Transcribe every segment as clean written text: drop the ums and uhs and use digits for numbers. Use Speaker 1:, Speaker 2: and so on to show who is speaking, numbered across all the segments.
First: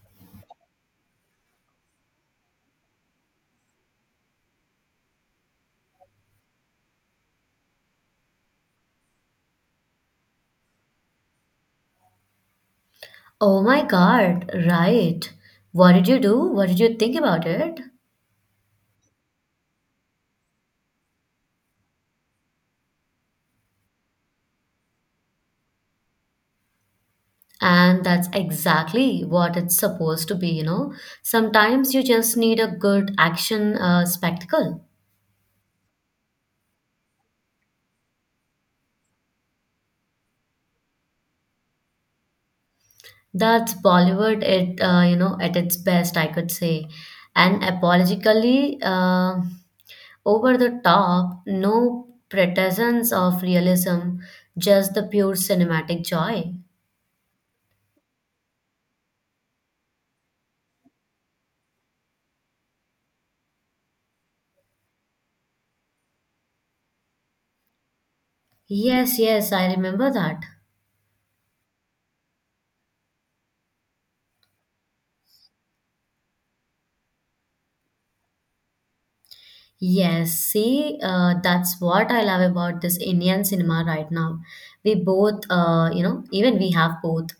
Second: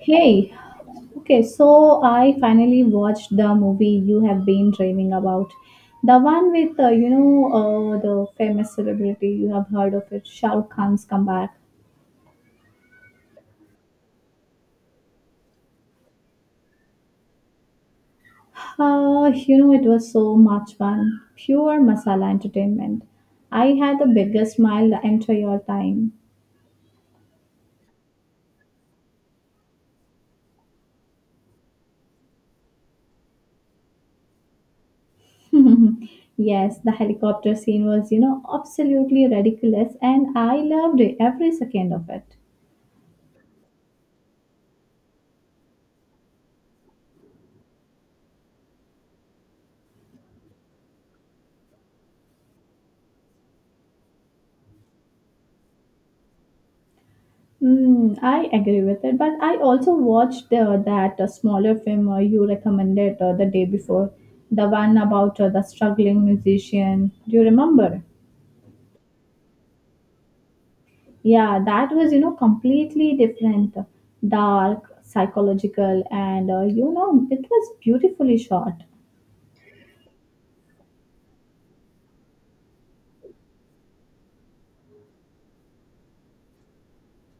Speaker 1: Hey, okay, so I finally watched the movie you have been dreaming about. The one with, the famous celebrity, you have heard of it, Shah Rukh Khan's comeback.
Speaker 2: Oh my God, right. What did you do? What did you think about it?
Speaker 1: You know, it was so much fun. Pure masala entertainment. I had the biggest smile the entire time.
Speaker 2: And that's exactly what it's supposed to be, Sometimes you just need a good action spectacle.
Speaker 1: Yes, the helicopter scene was, you know, absolutely ridiculous, and I loved it, every second of it.
Speaker 2: That's Bollywood, it at its best, I could say. And apologically, over the top, no pretensions of realism, just the pure cinematic joy.
Speaker 1: Mm, I agree with it, but I also watched that smaller film you recommended the day before, the one about the struggling musician. Do you remember?
Speaker 2: Yes, yes, I remember that.
Speaker 1: Yeah, that was you know completely different, dark, psychological, and you know it was beautifully shot.
Speaker 2: Yes, see, that's what I love about this Indian cinema right now. We both, even we have both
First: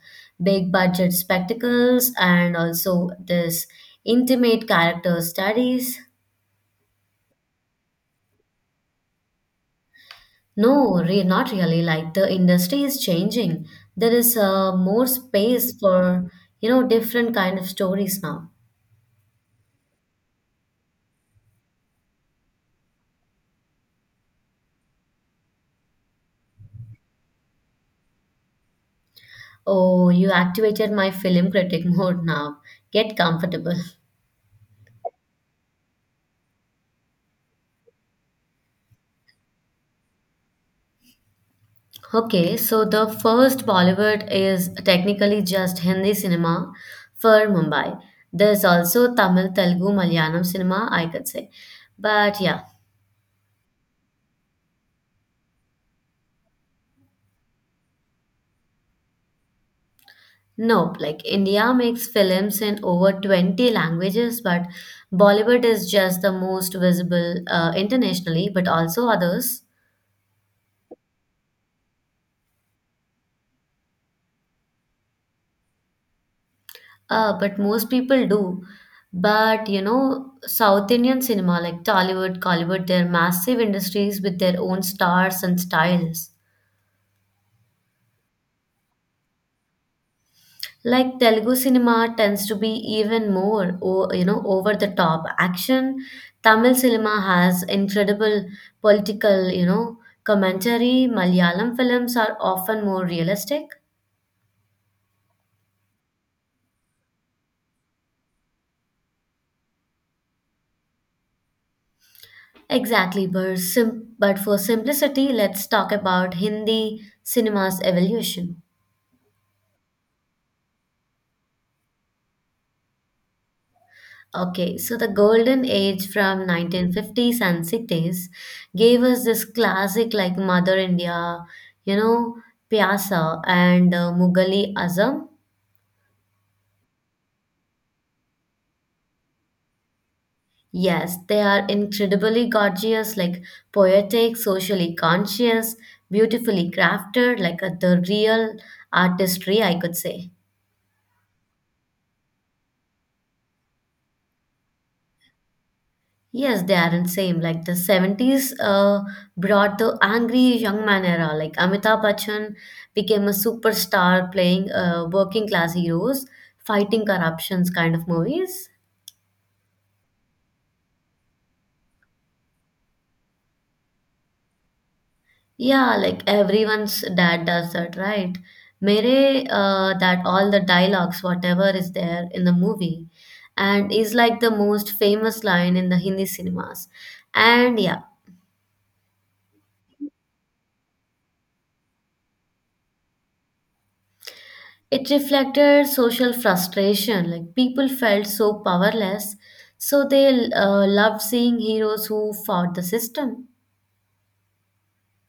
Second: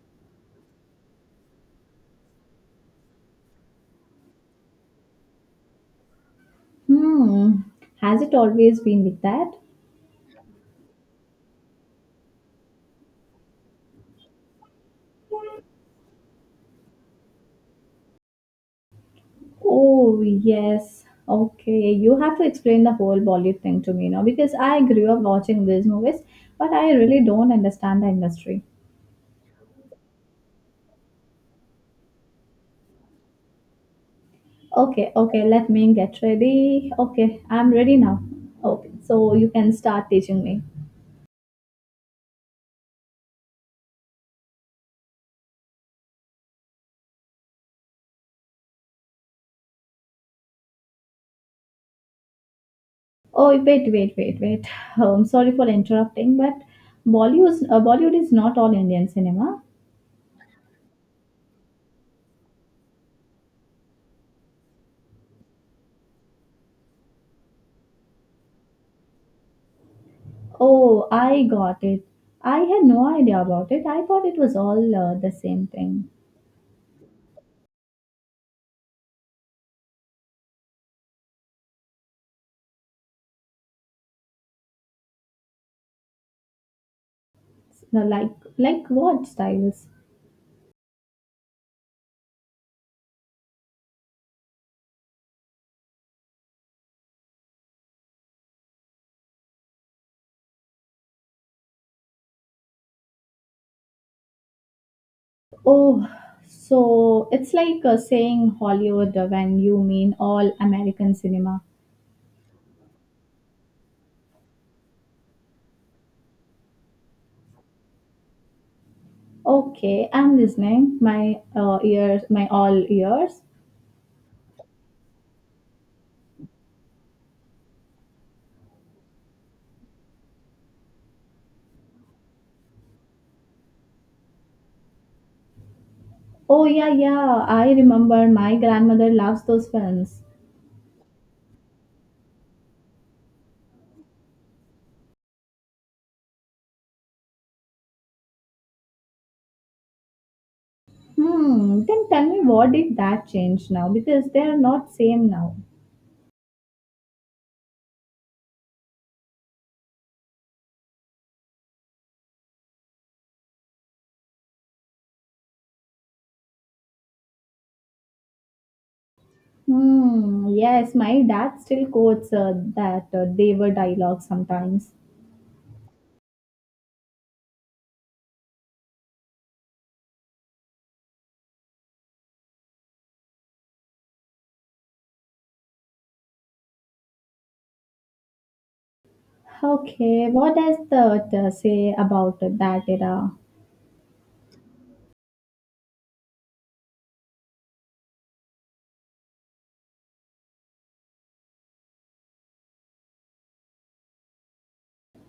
Speaker 2: big budget spectacles and also this intimate character studies.
Speaker 1: Hmm, has it always been like that?
Speaker 2: No, re not really. Like the industry is changing. There is more space for, different kind of stories now.
Speaker 1: Oh, yes. Okay. You have to explain the whole Bollywood thing to me now because I grew up watching these movies, but I really don't understand the industry.
Speaker 2: Oh, you activated my film critic mode now. Get comfortable.
Speaker 1: Okay. Okay. Let me get ready. Okay. I'm ready now. Okay. So you can start teaching me.
Speaker 2: Okay, so the first Bollywood is technically just Hindi cinema for Mumbai. There's also Tamil, Telugu, Malayalam cinema, I could say. But yeah,
Speaker 1: Oh, wait, wait, wait, wait. Sorry for interrupting, but Bollywood, Bollywood is not all Indian cinema.
Speaker 2: nope, like India makes films in over 20 languages, but Bollywood is just the most visible internationally, but also others.
Speaker 1: Oh, I got it. I had no idea about it. I thought it was all the same thing.
Speaker 2: But most people do. But you know, South Indian cinema like Tollywood, Collywood, they're massive industries with their own stars and styles.
Speaker 1: No, like what styles?
Speaker 2: Like Telugu cinema tends to be even more you know over the top action. Tamil cinema has incredible political, you know, commentary. Malayalam films are often more realistic.
Speaker 1: Oh, so it's like saying Hollywood when you mean all American cinema.
Speaker 2: Exactly, but for simplicity let's talk about Hindi cinema's evolution.
Speaker 1: Okay, I'm listening. My ears, my all ears.
Speaker 2: Okay, so the golden age from 1950s and 60s gave us this classic like Mother India, you know, Pyasa and Mughali Azam.
Speaker 1: Oh yeah, yeah. I remember my grandmother loves those films.
Speaker 2: Yes, they are incredibly gorgeous, like poetic, socially conscious, beautifully crafted, like the real artistry, I could say.
Speaker 1: Hmm. Then tell me, what did that change now? Because they are not same now.
Speaker 2: Yes, they aren't same. Like the 70s brought the angry young man era. Like Amitabh Bachchan became a superstar playing working class heroes, fighting corruptions kind of movies.
Speaker 1: Hmm. Yes, my dad still quotes that they were dialogue sometimes.
Speaker 2: Yeah, like everyone's dad does that, right? Mere, that all the dialogues, whatever is there in the movie, and is like the most famous line in the Hindi cinemas. And yeah,
Speaker 1: Okay, what does the say about that era?
Speaker 2: it reflected social frustration. Like people felt so powerless, so they loved seeing heroes who fought the system.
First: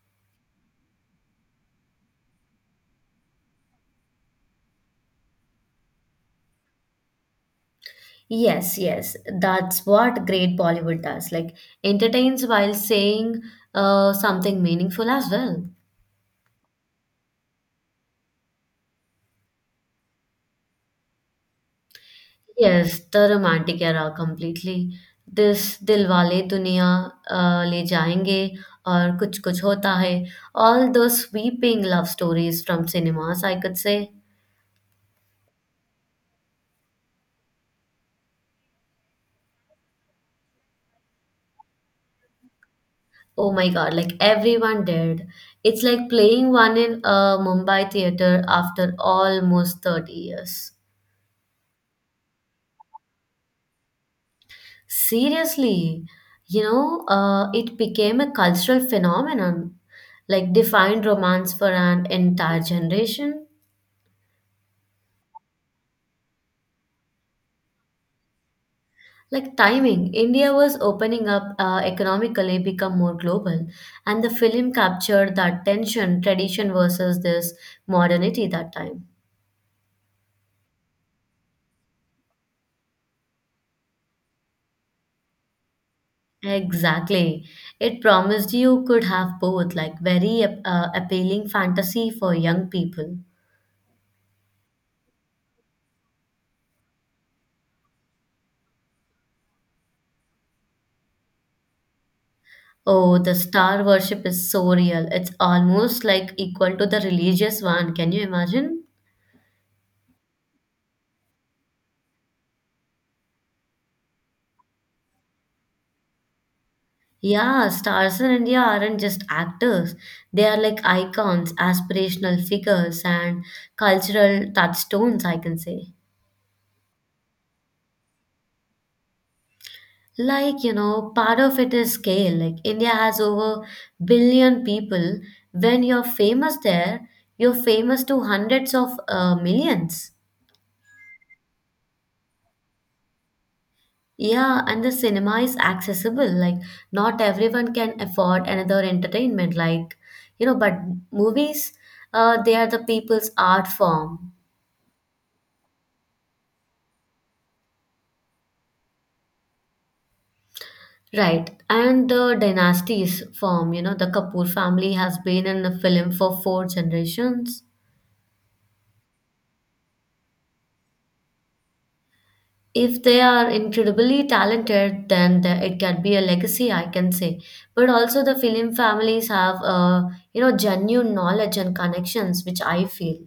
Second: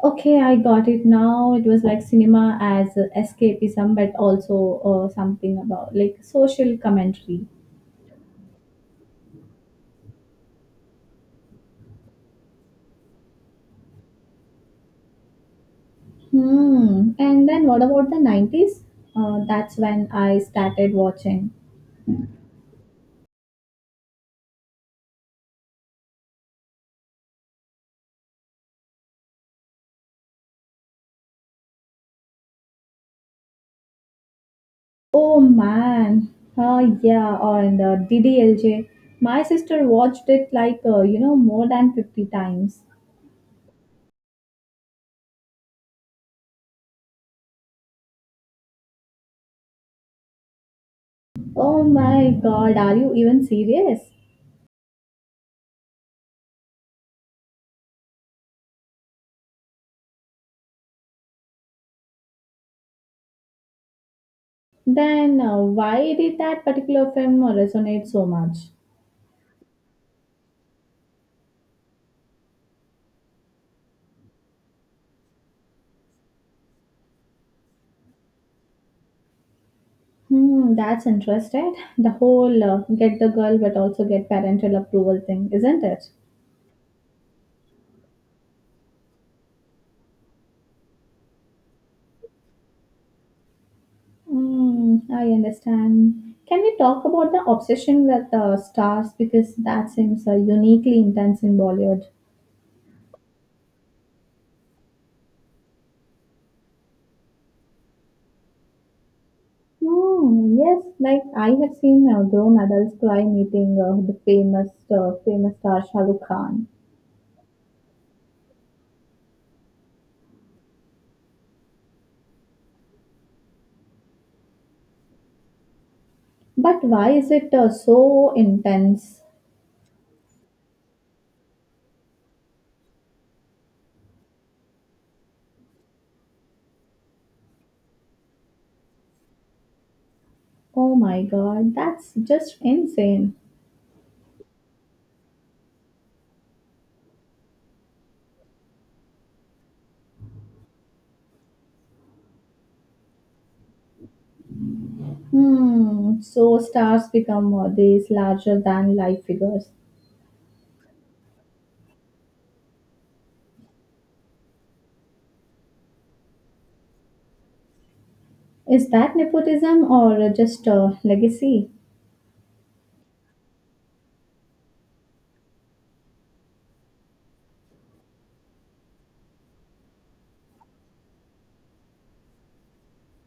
Speaker 1: Okay, I got it now. It was like cinema as escapism, but also something about like social commentary.
Speaker 2: Yes, yes, that's what great Bollywood does. Like entertains while saying something meaningful as well.
Speaker 1: Hmm. And then what about the 90s? That's when I started watching.
Speaker 2: Yes, the romantic era completely. This Dilwale Duniya, Le Jayenge, or Kuch Kuch Hota Hai, all those sweeping love stories from cinemas, I could say.
Speaker 1: Oh man. Oh yeah, on the DDLJ. My sister watched it like, you know, more than 50 times.
Speaker 2: Oh my God, like everyone did. It's like playing one in a Mumbai theater after almost 30 years.
Speaker 1: Oh my god, are you even serious?
Speaker 2: Seriously, it became a cultural phenomenon, like defined romance for an entire generation.
Speaker 1: Then why did that particular film resonate so much?
Speaker 2: Like timing, India was opening up economically, become more global, and the film captured that tension, tradition versus this modernity that time.
Speaker 1: Hmm, that's interesting. The whole get the girl but also get parental approval thing, isn't it?
Speaker 2: Exactly. It promised you could have both, like very appealing fantasy for young people.
Speaker 1: Hmm, I understand. Can we talk about the obsession with stars because that seems uniquely intense in Bollywood?
Speaker 2: Oh, the star worship is so real. It's almost like equal to the religious one. Can you imagine?
Speaker 1: Hmm, yes, like I have seen grown adults cry meeting the famous famous star Shah Rukh Khan.
Speaker 2: Yeah, stars in India aren't just actors. They are like icons, aspirational figures, and cultural touchstones, I can say.
Speaker 1: But why is it so intense?
Speaker 2: Like you know part of it is scale. Like India has over 1 billion people. When you're famous there, you're famous to hundreds of millions.
Speaker 1: Oh my god, that's just insane.
Speaker 2: Yeah, and the cinema is accessible. Like not everyone can afford another entertainment, like but movies, they are the people's art form.
Speaker 1: Hmm, so stars become these larger than life figures.
Speaker 2: Right, and the dynasties form, the Kapoor family has been in the film for 4 generations.
Speaker 1: Is that nepotism or just legacy?
Speaker 2: If they are incredibly talented then it can be a legacy, I can say. But also the film families have you know genuine knowledge and connections, which I feel.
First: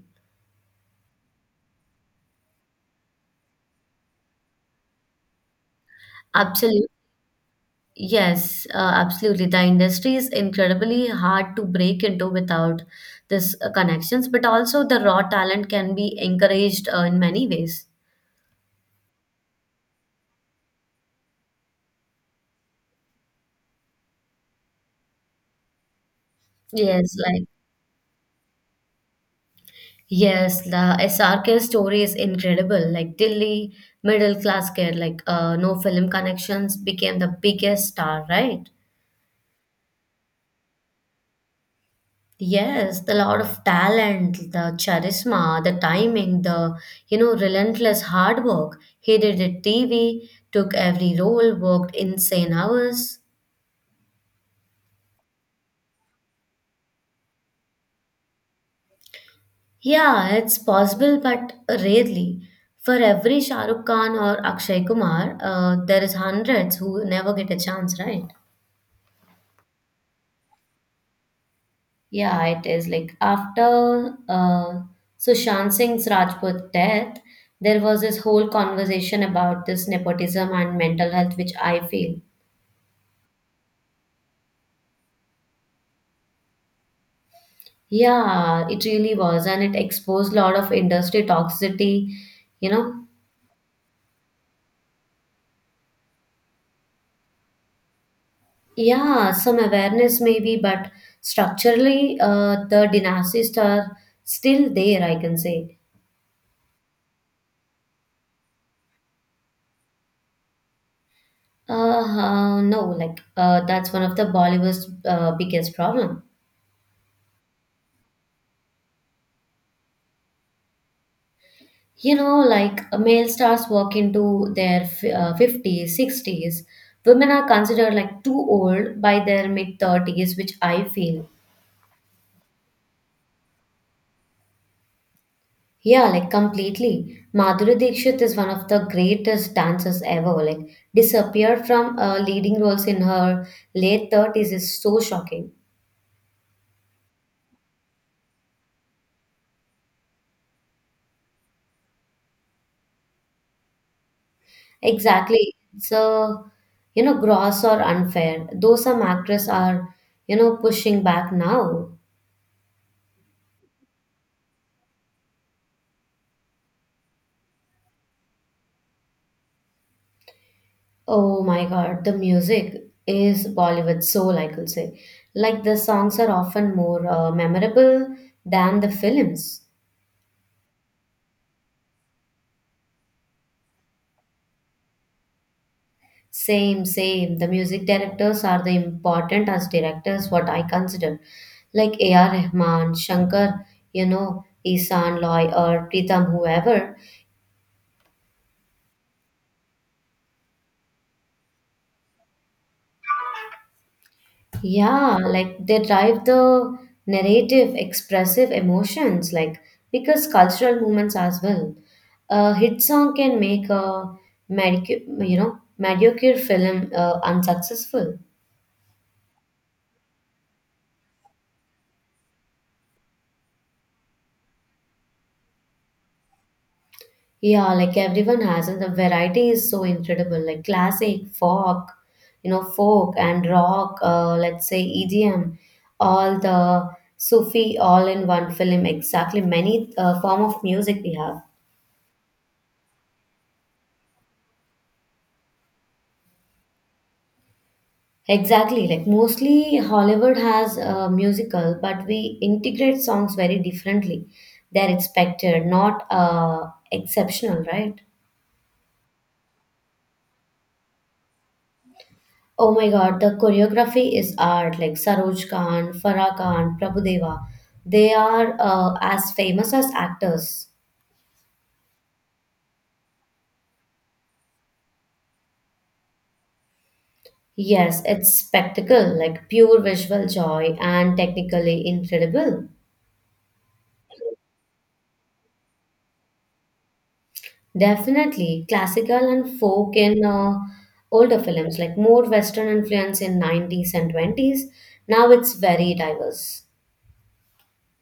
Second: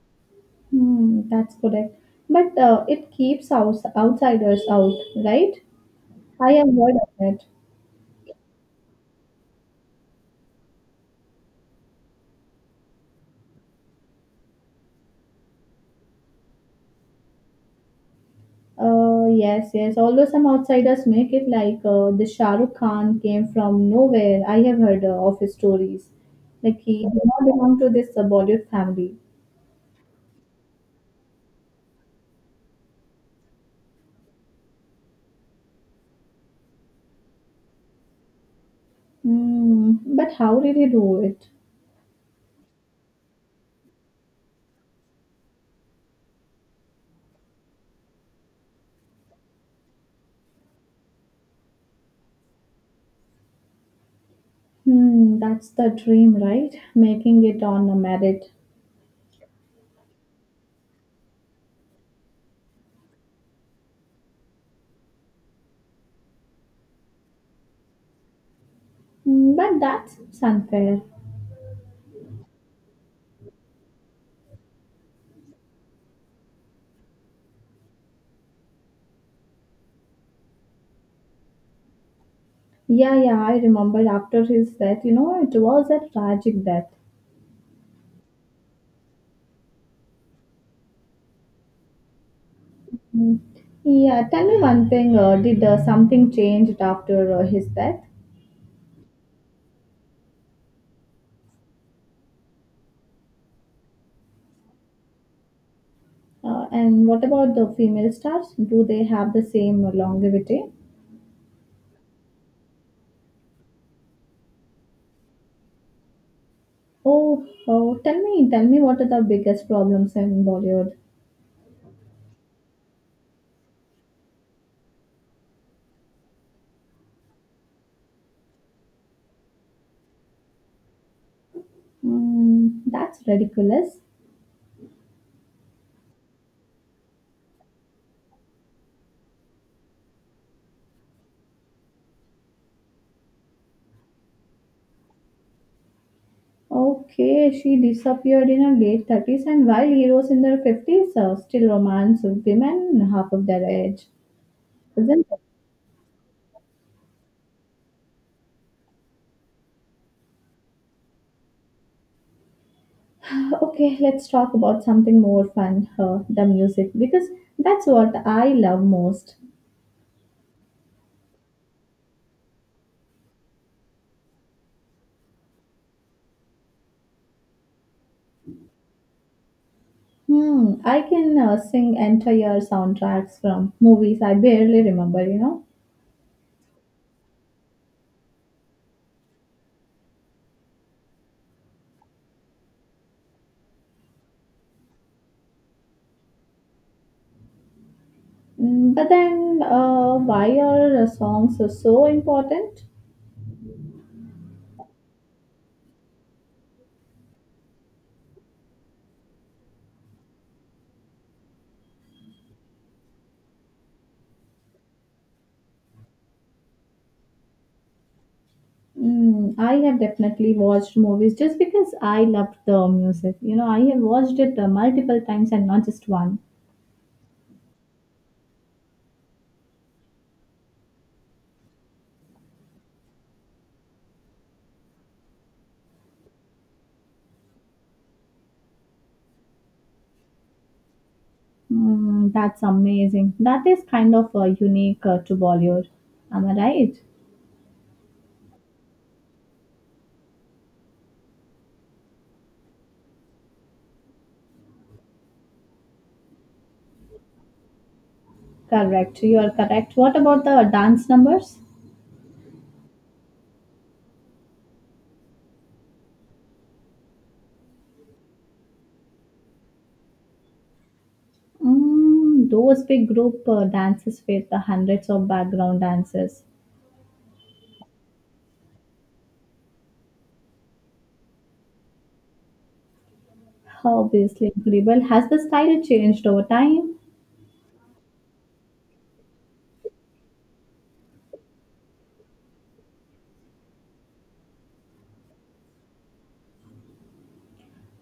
Speaker 1: Hmm, that's correct. But it keeps outsiders out, right? I have
Speaker 2: Absolutely.
Speaker 1: heard of it.
Speaker 2: Yes, absolutely the industry is incredibly hard to break into without this connections, but also the raw talent can be encouraged in many ways.
Speaker 1: Yes, yes. Although some outsiders make it like the Shah Rukh Khan came from nowhere. I have heard of his stories. Like he
Speaker 2: yes
Speaker 1: did not
Speaker 2: like
Speaker 1: belong to this Bollywood family.
Speaker 2: Yes, the SRK story is incredible. Like Delhi middle class kid, like no film connections, became the biggest star, right?
Speaker 1: Mm, but how did he do it?
Speaker 2: Yes, the lot of talent, the charisma, the timing, the relentless hard work. He did the TV, took every role, worked insane hours.
Speaker 1: Hmm, that's the dream, right? Making it on a merit.
Speaker 2: Yeah, it's possible, but rarely. For every Shahrukh Khan or Akshay Kumar, there is hundreds who never get a chance, right?
Speaker 1: Hmm, but that's unfair.
Speaker 2: Yeah, it is. Like after Sushant Singh's Rajput death, there was this whole conversation about this nepotism and mental health, which I feel.
Speaker 1: Yeah, yeah, I remember after his death, you know, it was a tragic death.
Speaker 2: Yeah, it really was, and it exposed a lot of industry toxicity, you know.
Speaker 1: Hmm. Yeah, tell me one thing did something changed after his death?
Speaker 2: Yeah, some awareness maybe, but structurally, the dynasties are still there, I can say.
Speaker 1: And what about the female stars? Do they have the same longevity?
Speaker 2: No, like that's one of the Bollywood's biggest problem.
Speaker 1: Oh, oh, tell me what are the biggest problems in Bollywood?
Speaker 2: You know, like male stars walk into their 50s, 60s. Women are considered like too old by their mid 30s, which I feel.
Speaker 1: Mm, that's ridiculous.
Speaker 2: Yeah, like completely. Madhuri Dixit is one of the greatest dancers ever. Like, disappeared from leading roles in her late 30s is so shocking.
Speaker 1: Okay, she disappeared in her late 30s, and while heroes in their 50s still romance women half of their age, isn't it?
Speaker 2: Exactly. It's, gross or unfair, though some actors are, pushing back now.
Speaker 1: Okay, let's talk about something more fun the music, because that's what I love most.
Speaker 2: Oh my god, the music is Bollywood soul, I could say. Like the songs are often more memorable than the films.
Speaker 1: Hmm, I can sing entire soundtracks from movies I barely remember, you know.
Speaker 2: Same, same. The music directors are the important as directors, what I consider. Like A.R. Rahman, Shankar, Isan Loy or Pritam, whoever.
Speaker 1: Mm, but then, why are songs so important?
Speaker 2: Yeah, like they drive the narrative, expressive emotions, like because cultural movements as well. A hit song can make a mediocre film unsuccessful.
Speaker 1: Mm, I have definitely watched movies just because I loved the music. You know, I have watched it multiple times and not just one.
Speaker 2: Yeah, like everyone has, and the variety is so incredible. Like classic, folk, folk and rock. Let's say EDM, all the Sufi, all in one film. Exactly, many form of music we have.
Speaker 1: Mm, that's amazing. That is kind of unique to Bollywood. Am I right?
Speaker 2: Exactly, like mostly Hollywood has a musical, but we integrate songs very differently. They're expected, not exceptional, right?
Speaker 1: Correct. You are correct. What about the dance numbers?
Speaker 2: Oh my God, the choreography is art. Like Saroj Khan, Farah Khan, Prabhudeva, they are as famous as actors.
Speaker 1: Mm, those big group dances with the hundreds of background dancers.
Speaker 2: Yes, it's spectacle, like pure visual joy and technically incredible.
Speaker 1: Obviously, incredible. Has the style changed over time?
Speaker 2: Definitely, classical and folk in older films, like more Western influence in 90s and 20s. Now it's very diverse.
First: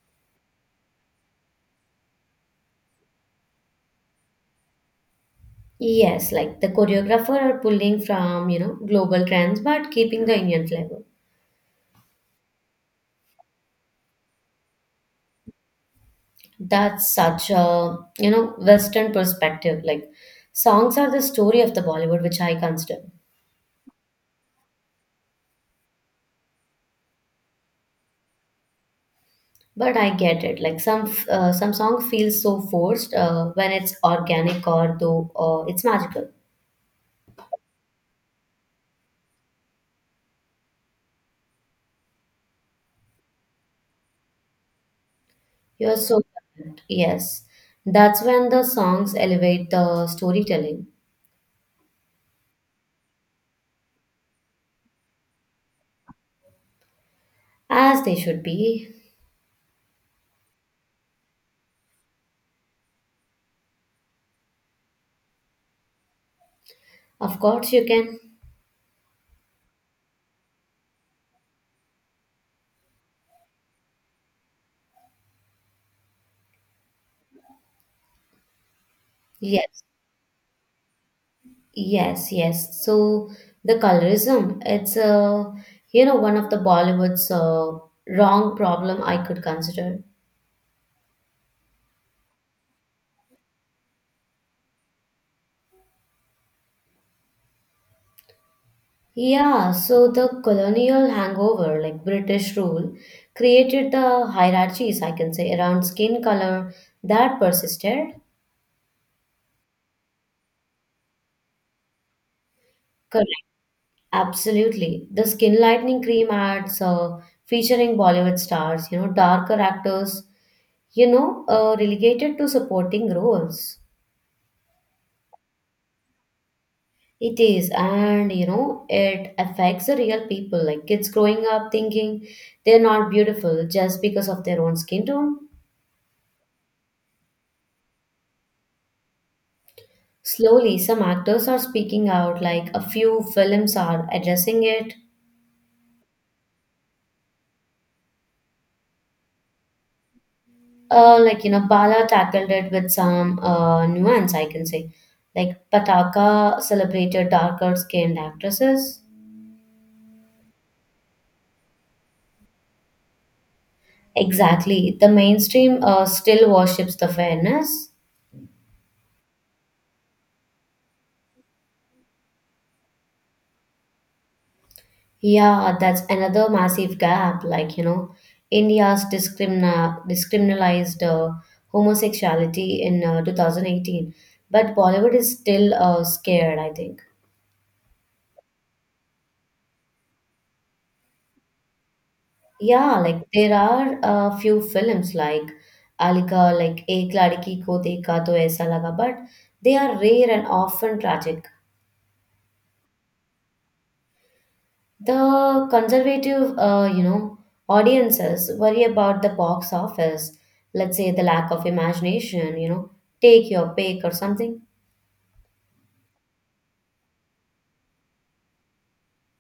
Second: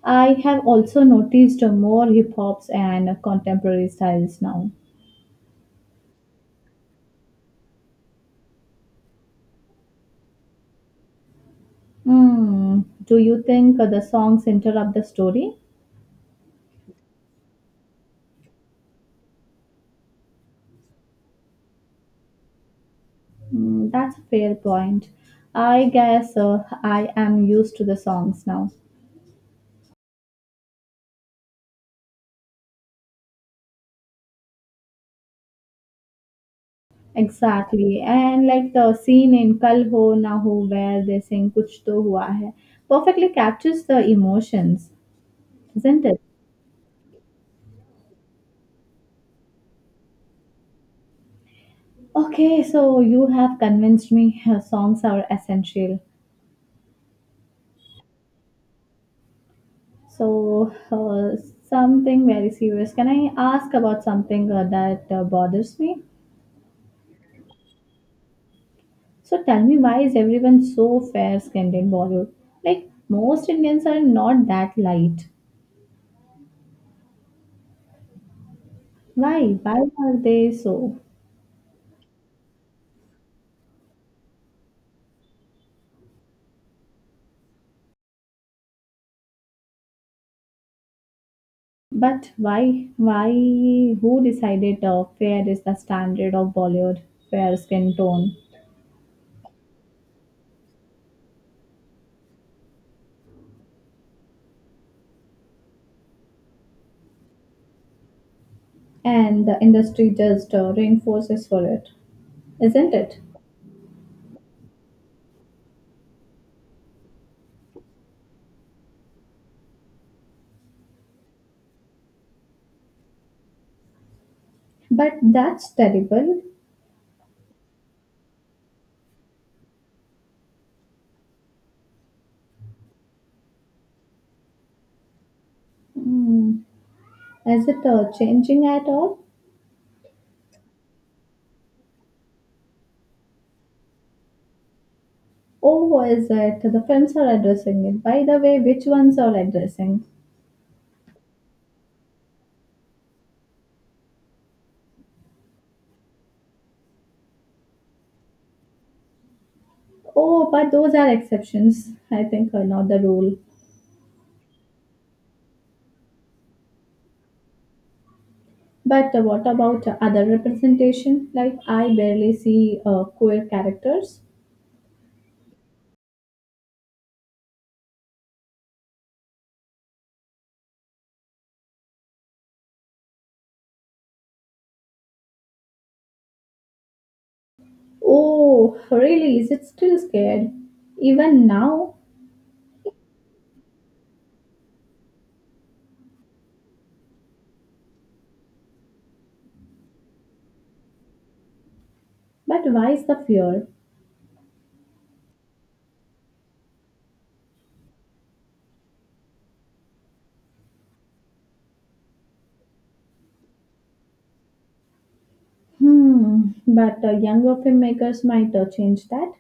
Speaker 1: I have also noticed more hip hops and contemporary styles now.
Speaker 2: Yes, like the choreographer are pulling from, global trends but keeping the Indian flavor.
Speaker 1: Hmm. Do you think the songs interrupt the story?
Speaker 2: That's such a Western perspective. Like songs are the story of the Bollywood, which I consider.
Speaker 1: Hmm, that's a fair point. I guess I am used to the songs now.
Speaker 2: But I get it. Like some song feels so forced when it's organic or though it's magical.
Speaker 1: Exactly. And like the scene in Kal Ho Na Ho where they sing Kuch To Hua Hai perfectly captures the emotions,
Speaker 2: You're
Speaker 1: isn't it?
Speaker 2: so correct. Yes. That's when the songs elevate the storytelling,
Speaker 1: Okay, so you have convinced me songs are essential.
Speaker 2: as they should be.
Speaker 1: So, something very serious. Can I ask about something that bothers me?
Speaker 2: Of course, you can.
Speaker 1: So, tell me why is everyone so fair skinned in Bollywood? Like, most Indians are not that light. Why?
Speaker 2: Yes.
Speaker 1: Why are they so?
Speaker 2: Yes, yes. So the colorism, it's one of the Bollywood's wrong problem I could consider.
Speaker 1: But why? Why? Who decided fair is the standard of Bollywood fair skin tone?
Speaker 2: Yeah, so the colonial hangover, like British rule, created the hierarchies, I can say, around skin color that persisted.
Speaker 1: And the industry just reinforces for it, isn't it?
Speaker 2: Absolutely. The skin lightening cream ads featuring Bollywood stars, darker actors, relegated to supporting roles.
Speaker 1: But that's terrible.
Speaker 2: It is, and it affects the real people, like kids growing up thinking they're not beautiful just because of their own skin tone.
Speaker 1: Hmm. Is it changing at all?
Speaker 2: Slowly, some actors are speaking out, like a few films are addressing it.
Speaker 1: Oh, is it? The films are addressing it. By the way, which ones are addressing?
Speaker 2: Like you know, Bala tackled it with some nuance, I can say. Like Pataka celebrated darker skinned actresses.
Speaker 1: Oh, but those are exceptions, I think, are not the rule.
Speaker 2: Exactly, the mainstream still worships the fairness.
Speaker 1: But what about other representation? Like, I barely see queer characters.
Speaker 2: Yeah, that's another massive gap. Like you know, India's discrimina discriminalized homosexuality in 2018, but Bollywood is still scared. I think.
Speaker 1: Oh, really? Is it still scared? Even now?
Speaker 2: Yeah, like there are a few films like Alika, like Ek Ladki Ko Dekha To Aisa Laga, but they are rare and often tragic.
Speaker 1: But why is the fear?
Speaker 2: The conservative, audiences worry about the box office, let's say the lack of imagination, take your pick or something.
Speaker 1: Hmm, but younger filmmakers might change that.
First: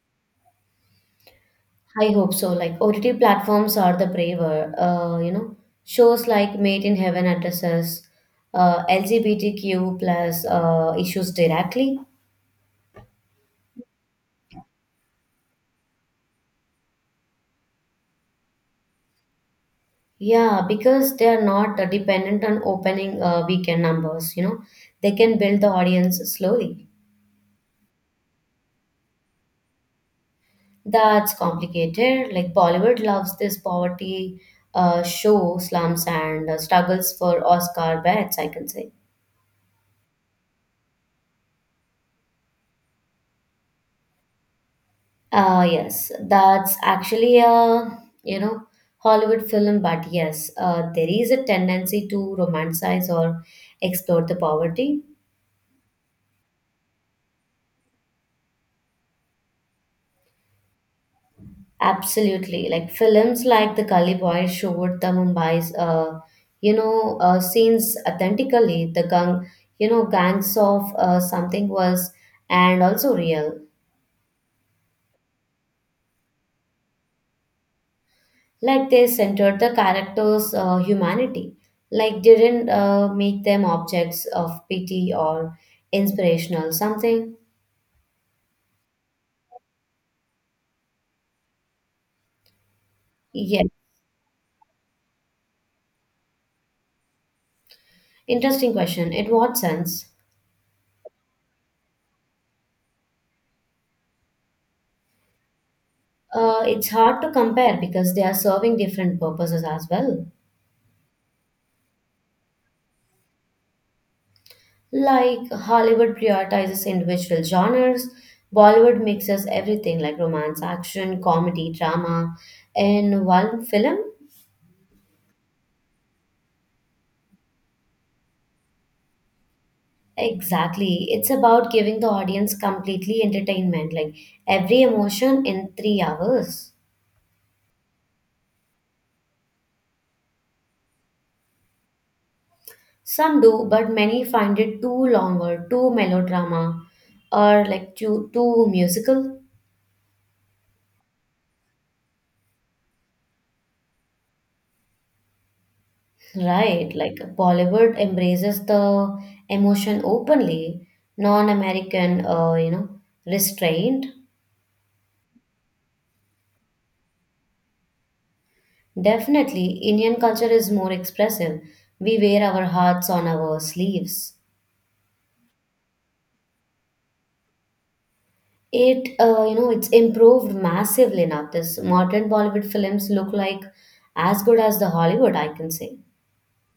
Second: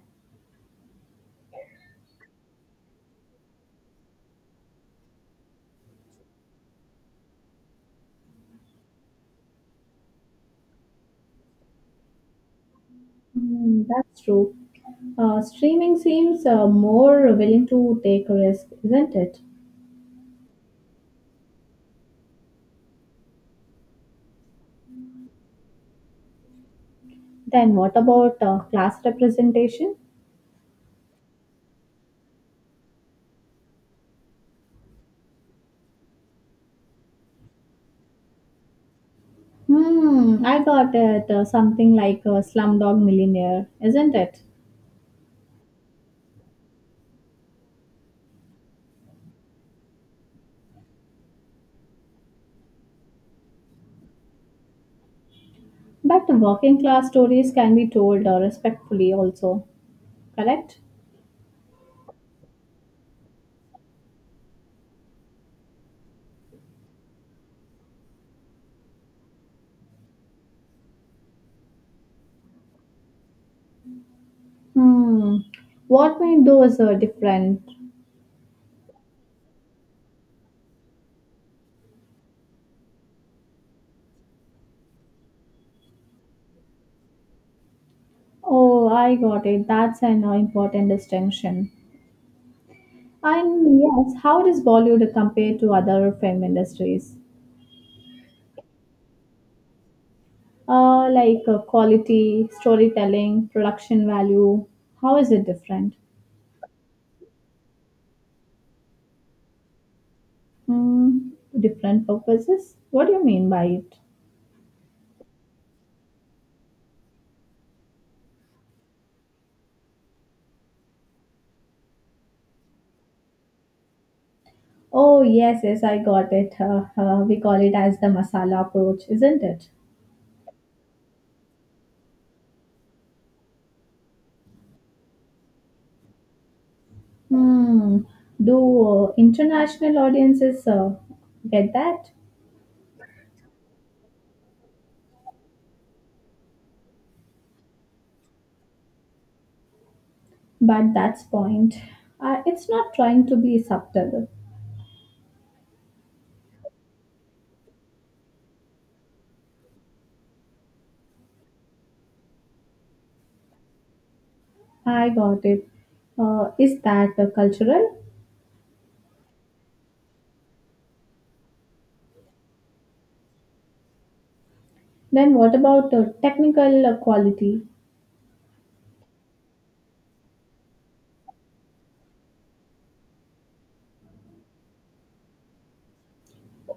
Speaker 2: I hope so. Like OTT platforms are the braver, shows like Made in Heaven addresses LGBTQ plus issues directly.
Speaker 1: Hmm, that's true. Streaming seems more willing to take a risk, isn't it?
Speaker 2: Yeah, because they are not dependent on opening weekend numbers, They can build the audience slowly.
Speaker 1: Then what about class representation?
Speaker 2: That's complicated. Like Bollywood loves this poverty show slumps and struggles for Oscar bets, I can say.
Speaker 1: Hmm, I got it. Something like a slumdog millionaire, isn't it?
Speaker 2: Yes, that's actually a, you know, Hollywood film, but yes, there is a tendency to romanticize or explore the poverty.
Speaker 1: But working class stories can be told respectfully also, correct?
Speaker 2: Absolutely. Like films like The Gully Boy showed the Mumbai's, scenes authentically. The gang, gangs of something was, and also real.
Speaker 1: Hmm, what made those different?
Speaker 2: Like they centered the characters' humanity. Like didn't make them objects of pity or inspirational something.
Speaker 1: Oh, I got it. That's an important distinction.
Speaker 2: Yeah.
Speaker 1: And yes, how does Bollywood compare to other film industries?
Speaker 2: Interesting question. In what sense?
Speaker 1: Like quality, storytelling, production value. How is it different?
Speaker 2: It's hard to compare because they are serving different purposes as well.
Speaker 1: Hmm, different purposes? What do you mean by it?
Speaker 2: Like Hollywood prioritizes individual genres, Bollywood mixes everything like romance, action, comedy, drama in one film.
Speaker 1: Oh, yes, yes, I got it. We call it as the masala approach, isn't it?
Speaker 2: Exactly. It's about giving the audience completely entertainment, like every emotion in 3 hours.
Speaker 1: Hmm. Do international audiences get that?
Speaker 2: Some do, but many find it too long or too melodrama or like too musical.
Speaker 1: But that's point. It's not trying to be subtle.
Speaker 2: Right, like Bollywood embraces the emotion openly, non-American, restraint.
Speaker 1: I got it. Is that cultural?
Speaker 2: Definitely, Indian culture is more expressive. We wear our hearts on our sleeves.
Speaker 1: Then what about technical quality?
Speaker 2: It's improved massively now. This modern Bollywood films look like as good as the Hollywood, I can say.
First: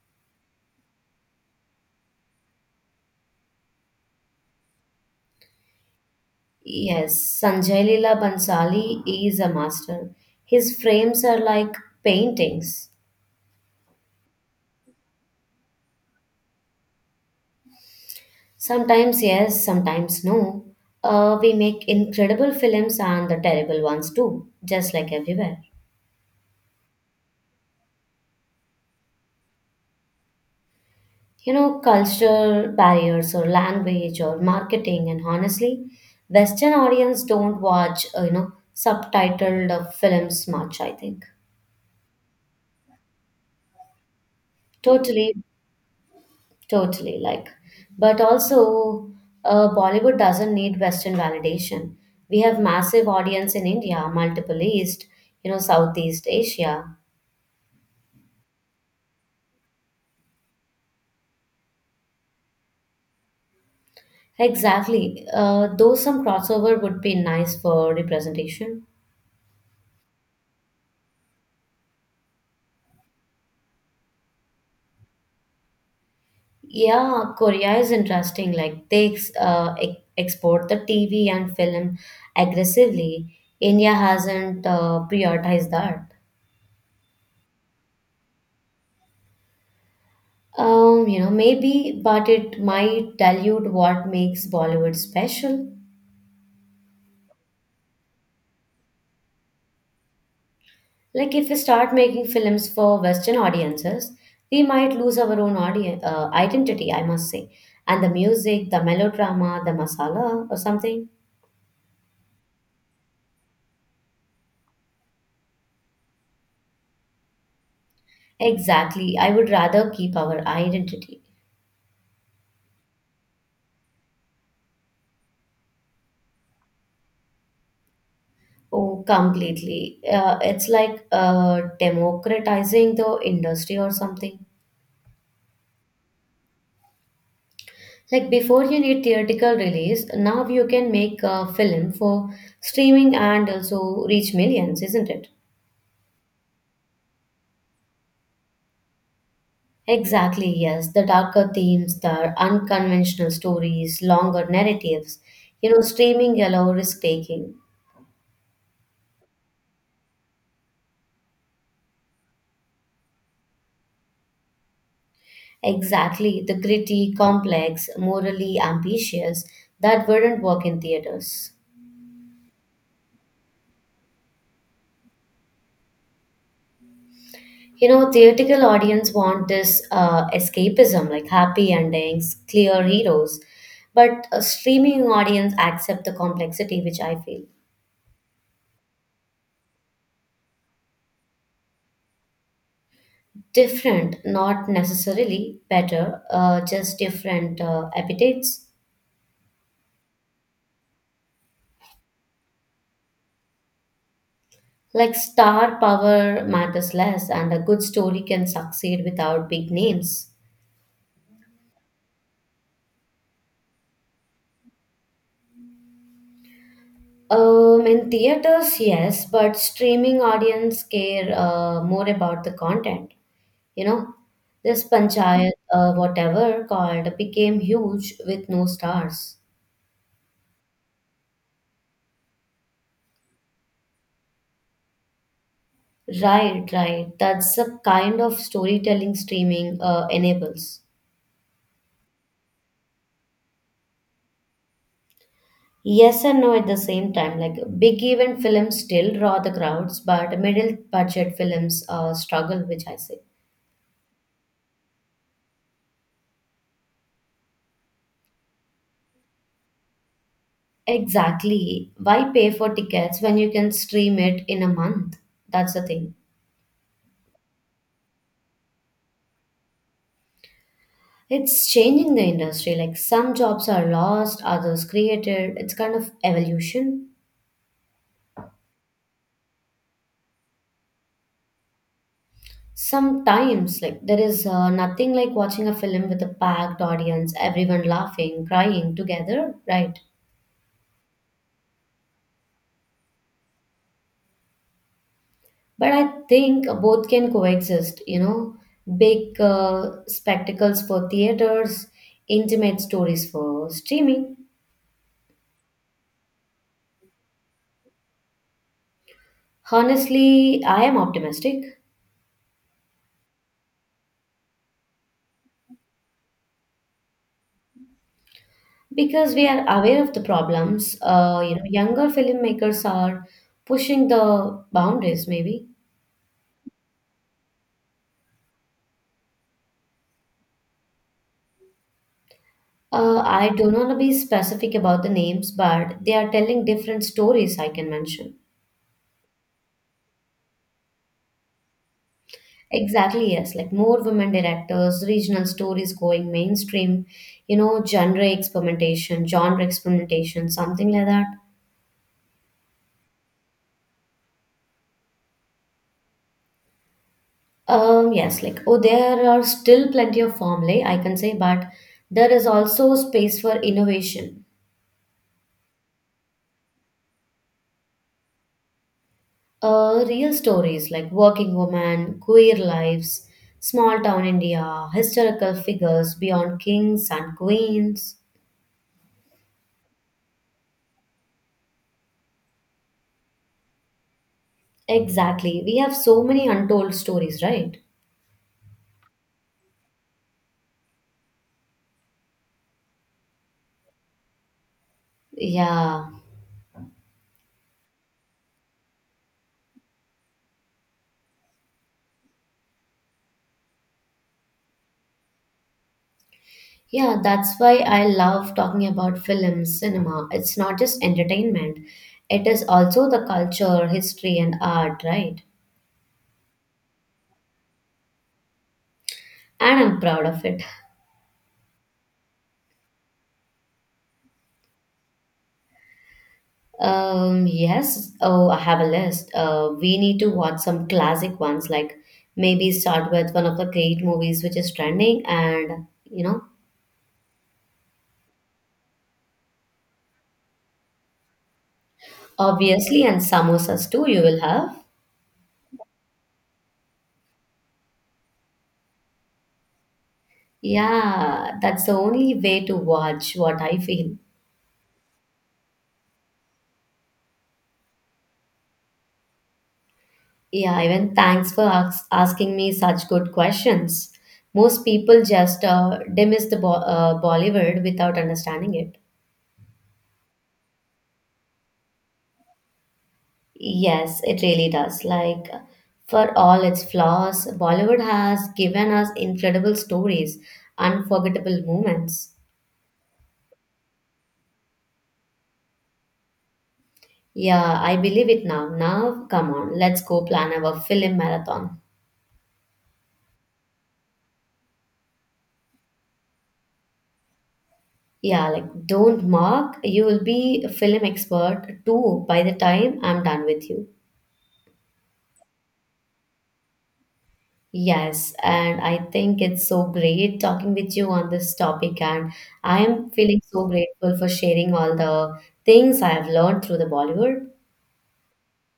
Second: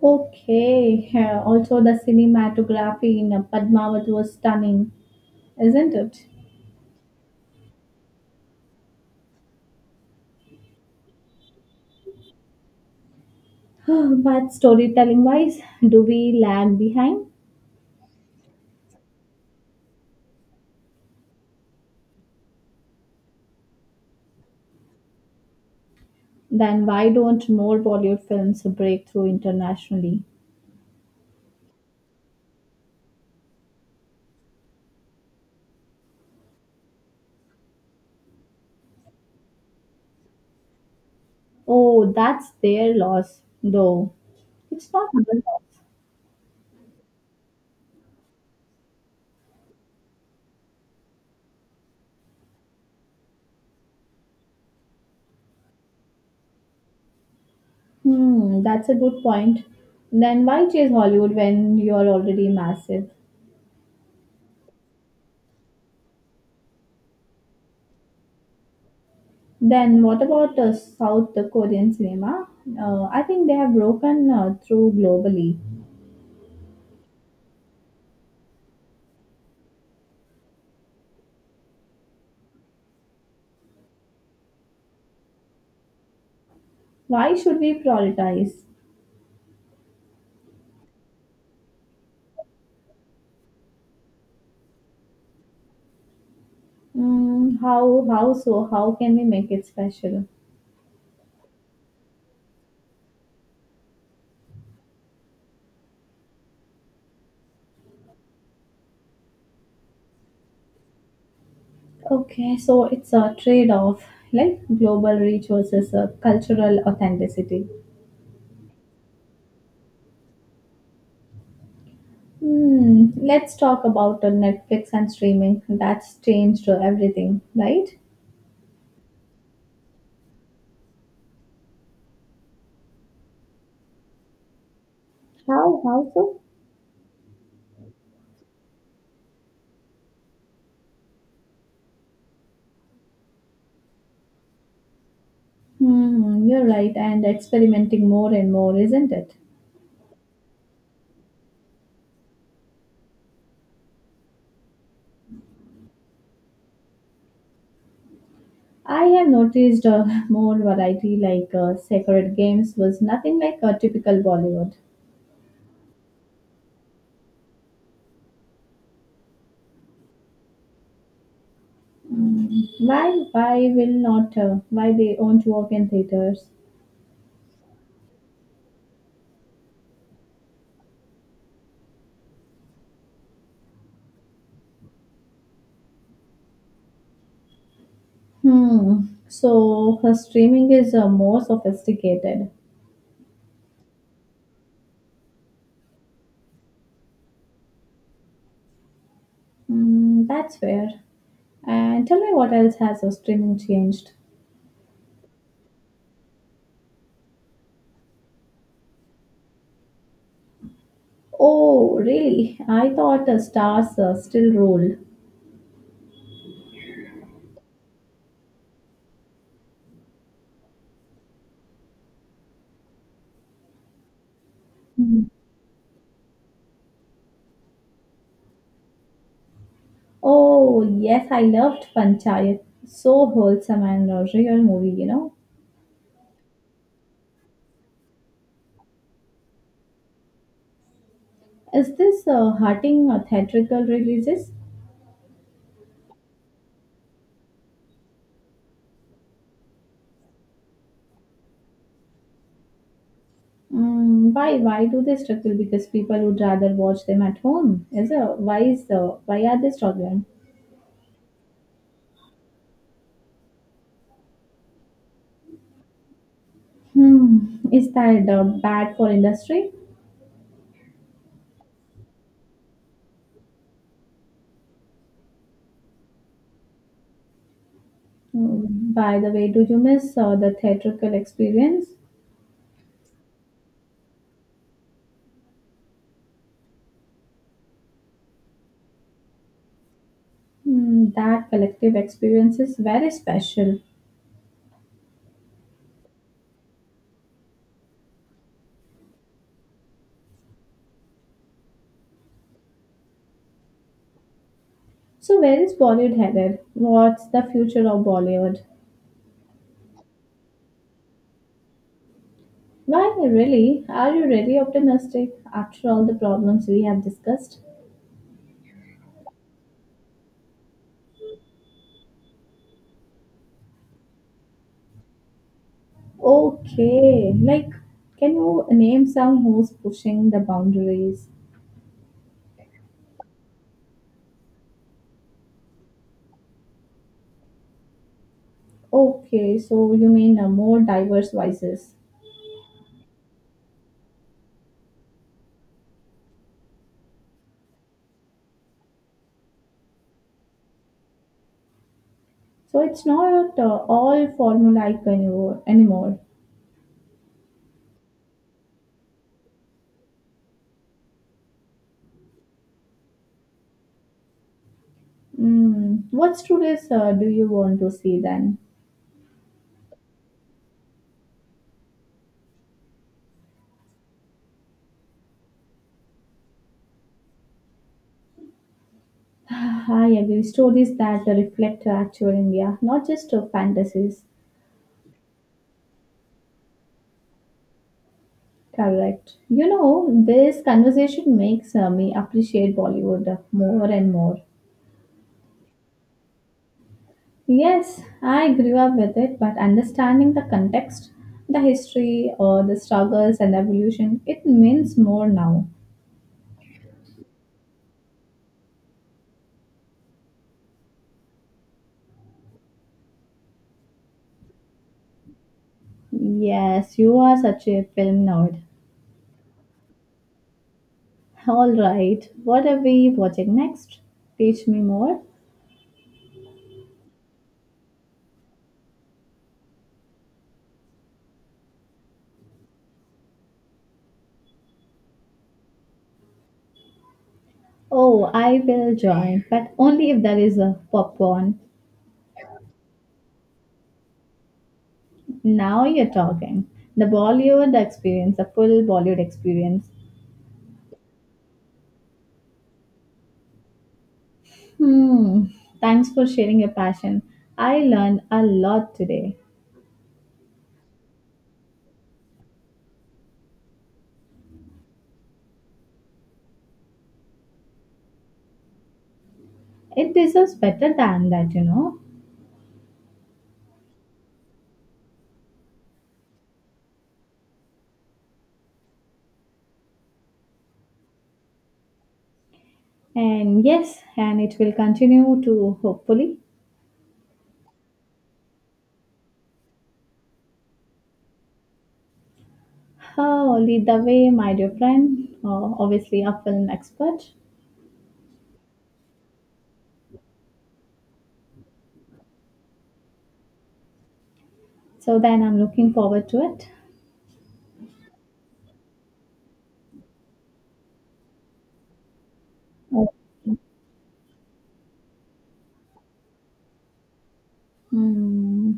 Speaker 1: Okay, yeah, also the cinematography in Padmavat was stunning, isn't it?
Speaker 2: Yes, Sanjay Leela Bansali is a master. His frames are like paintings.
Speaker 1: But storytelling wise, do we lag behind?
Speaker 2: Sometimes yes, sometimes no. We make incredible films and the terrible ones too, just like everywhere.
Speaker 1: Then why don't more Bollywood films break through internationally?
Speaker 2: You know, culture barriers or language or marketing, and honestly, Western audience don't watch, subtitled films much, I think.
Speaker 1: Oh, that's their loss, though. It's not our
Speaker 2: Totally,
Speaker 1: loss.
Speaker 2: totally. Like, but also, Bollywood doesn't need Western validation. We have massive audience in India, multiple East, you know, Southeast Asia.
Speaker 1: Hmm, that's a good point. Then why chase Hollywood when you're already massive?
Speaker 2: Exactly. Though some crossover would be nice for representation.
Speaker 1: Then what about South Korean cinema? I think they have broken through globally.
Speaker 2: Yeah, Korea is interesting. Like export the TV and film aggressively. India hasn't prioritized that.
Speaker 1: Why should we prioritize?
Speaker 2: You know, maybe, but it might dilute what makes Bollywood special.
Speaker 1: Mm, how so? How can we make it special?
Speaker 2: Like if we start making films for Western audiences, we might lose our own audience identity, I must say, and the music, the melodrama, the masala, or something.
Speaker 1: Okay, so it's a trade-off, like global reach versus cultural authenticity.
Speaker 2: Exactly, I would rather keep our identity.
Speaker 1: Hmm, let's talk about Netflix and streaming. That's changed everything, right?
Speaker 2: Oh, completely. It's like democratizing the industry or something.
Speaker 1: How? How so?
Speaker 2: Like before you need theatrical release, now you can make a film for streaming and also reach millions, isn't it?
Speaker 1: Hmm, you're right, and experimenting more and more, isn't it?
Speaker 2: Exactly, yes. The darker themes, the unconventional stories, longer narratives. You know, streaming allow risk taking.
Speaker 1: I have noticed more variety, like Sacred Games was nothing like a typical Bollywood.
Speaker 2: Exactly, the gritty, complex, morally ambitious that wouldn't work in theaters.
Speaker 1: Mm, why will not? Why they won't work in theaters?
Speaker 2: You know, theatrical audience want this escapism, like happy endings, clear heroes, but a streaming audience accept the complexity, which I feel
Speaker 1: Hmm. So her streaming is more sophisticated.
Speaker 2: different, not necessarily better, just different appetites.
Speaker 1: Mm, that's fair. And tell me what else has her streaming changed?
Speaker 2: Like star power matters less, and a good story can succeed without big names.
Speaker 1: Oh, really? I thought stars still ruled.
Speaker 2: In theaters, yes, but streaming audience care more about the content. You know, this
Speaker 1: Hmm.
Speaker 2: panchayat, whatever called, became huge with no stars.
Speaker 1: Oh, yes, I loved Panchayat. So wholesome and a real movie, you know.
Speaker 2: Right, right. That's the kind of storytelling streaming enables.
Speaker 1: Is this hurting theatrical releases?
Speaker 2: Yes and no at the same time. Like big event films still draw the crowds, but middle budget films struggle, which I say.
Speaker 1: Mm, why? Why do they struggle? Because people would rather watch them at home. Is why is Why are they struggling?
Speaker 2: Exactly. Why pay for tickets when you can stream it in a month? That's the thing.
Speaker 1: Hmm. Is that bad for industry?
Speaker 2: It's changing the industry. Like some jobs are lost, others created. It's kind of evolution.
Speaker 1: Mm, by the way, do you miss the theatrical experience?
Speaker 2: Sometimes, like there is nothing like watching a film with a packed audience, everyone laughing, crying together, right?
Speaker 1: Mm, that collective experience is very special.
Speaker 2: But I think both can coexist, you know, big spectacles for theaters, intimate stories for streaming.
Speaker 1: So where is Bollywood headed? What's the future of Bollywood?
Speaker 2: Honestly, I am optimistic
Speaker 1: Why really? Are you really optimistic after all the problems we have discussed?
Speaker 2: because we are aware of the problems. Younger filmmakers are pushing the boundaries, maybe.
Speaker 1: Okay, like can you name some who's pushing the boundaries?
Speaker 2: I don't want to be specific about the names, but they are telling different stories I can mention.
Speaker 1: Okay, so you mean more diverse voices.
Speaker 2: Exactly, yes. Like more women directors, regional stories going mainstream, genre experimentation, something like that.
Speaker 1: So it's not all formulaic anymore.
Speaker 2: Yes, like oh, there are still plenty of formulae, I can say, but there is also space for innovation.
Speaker 1: Mm, what stories do you want to see then?
Speaker 2: Real stories like working women, queer lives, small town India, historical figures beyond kings and queens.
Speaker 1: I agree. Stories that reflect actual India, not just fantasies.
Speaker 2: Exactly. We have so many untold stories, right?
Speaker 1: Correct. You know, this conversation makes me appreciate Bollywood more and more.
Speaker 2: Yeah.
Speaker 1: Yes, I grew up with it, but understanding the context, the history, or the struggles and the evolution, it means more now.
Speaker 2: Yeah, that's why I love talking about films, cinema. It's not just entertainment, it is also the culture, history, and art, right?
Speaker 1: Yes, you are such a film nerd.
Speaker 2: And I'm proud of it.
Speaker 1: All right, what are we watching next? Teach me more.
Speaker 2: Yes. Oh, I have a list. We need to watch some classic ones, like maybe start with one of the great movies which is trending, and you know,
Speaker 1: Oh, I will join, but only if there is a popcorn.
Speaker 2: obviously, and samosas too, you will have.
Speaker 1: Now you're talking. The Bollywood experience, the full Bollywood experience.
Speaker 2: Yeah, that's the only way to watch what I feel.
Speaker 1: Hmm, thanks for sharing your passion. I learned a lot today.
Speaker 2: Yeah, even thanks for asking me such good questions. Most people just dismiss the Bollywood without understanding it.
Speaker 1: It deserves better than that, you know.
Speaker 2: Yes, it really does. Like, for all its flaws, Bollywood has given us incredible stories, unforgettable moments.
Speaker 1: And yes, and it will continue to hopefully
Speaker 2: Yeah, I believe it now. Now, come on, let's go plan our film marathon.
Speaker 1: oh, lead the way, my dear friend. Oh, obviously, a film expert.
Speaker 2: Yeah, like, don't mock. You will be a film expert too by the time I'm done with you.
Speaker 1: So then I'm looking forward to it.
Speaker 2: Yes, and I think it's so great talking with you on this topic, and I am
Speaker 1: Oh,
Speaker 2: feeling so grateful for sharing all the things I have learned through the Bollywood.
Speaker 1: hmm.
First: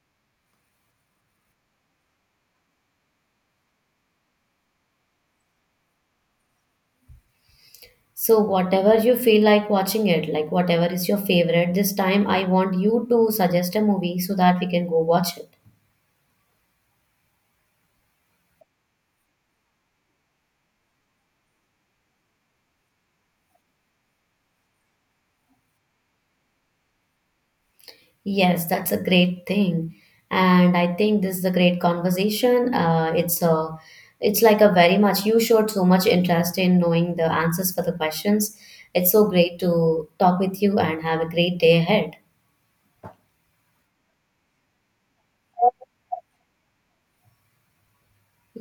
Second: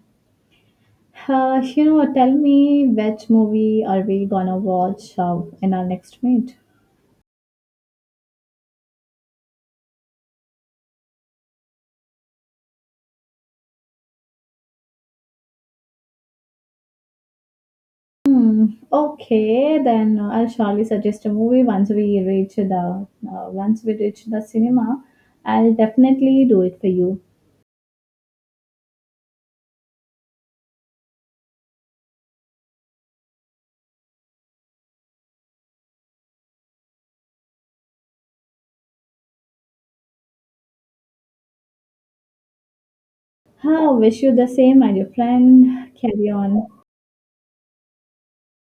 Speaker 1: You know, tell me which movie are we gonna watch in our next meet?
Speaker 2: So, whatever you feel like watching it, like whatever is your favorite, this time I want you to suggest a movie so that we can go watch it.
Speaker 1: Hmm. Okay, then I'll surely suggest a movie once we reach the once we reach the cinema. I'll definitely do it for you.
Speaker 2: Yes, that's a great thing. And I think this is a great conversation. It's like a very much, you showed so much interest in knowing the answers for the questions. It's so great to talk with you and have a great day ahead.
Speaker 1: Ha, wish you the same, my dear friend. Carry on.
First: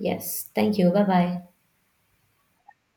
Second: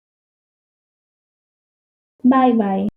Speaker 2: Yes, thank you. Bye bye.
Speaker 1: Bye bye.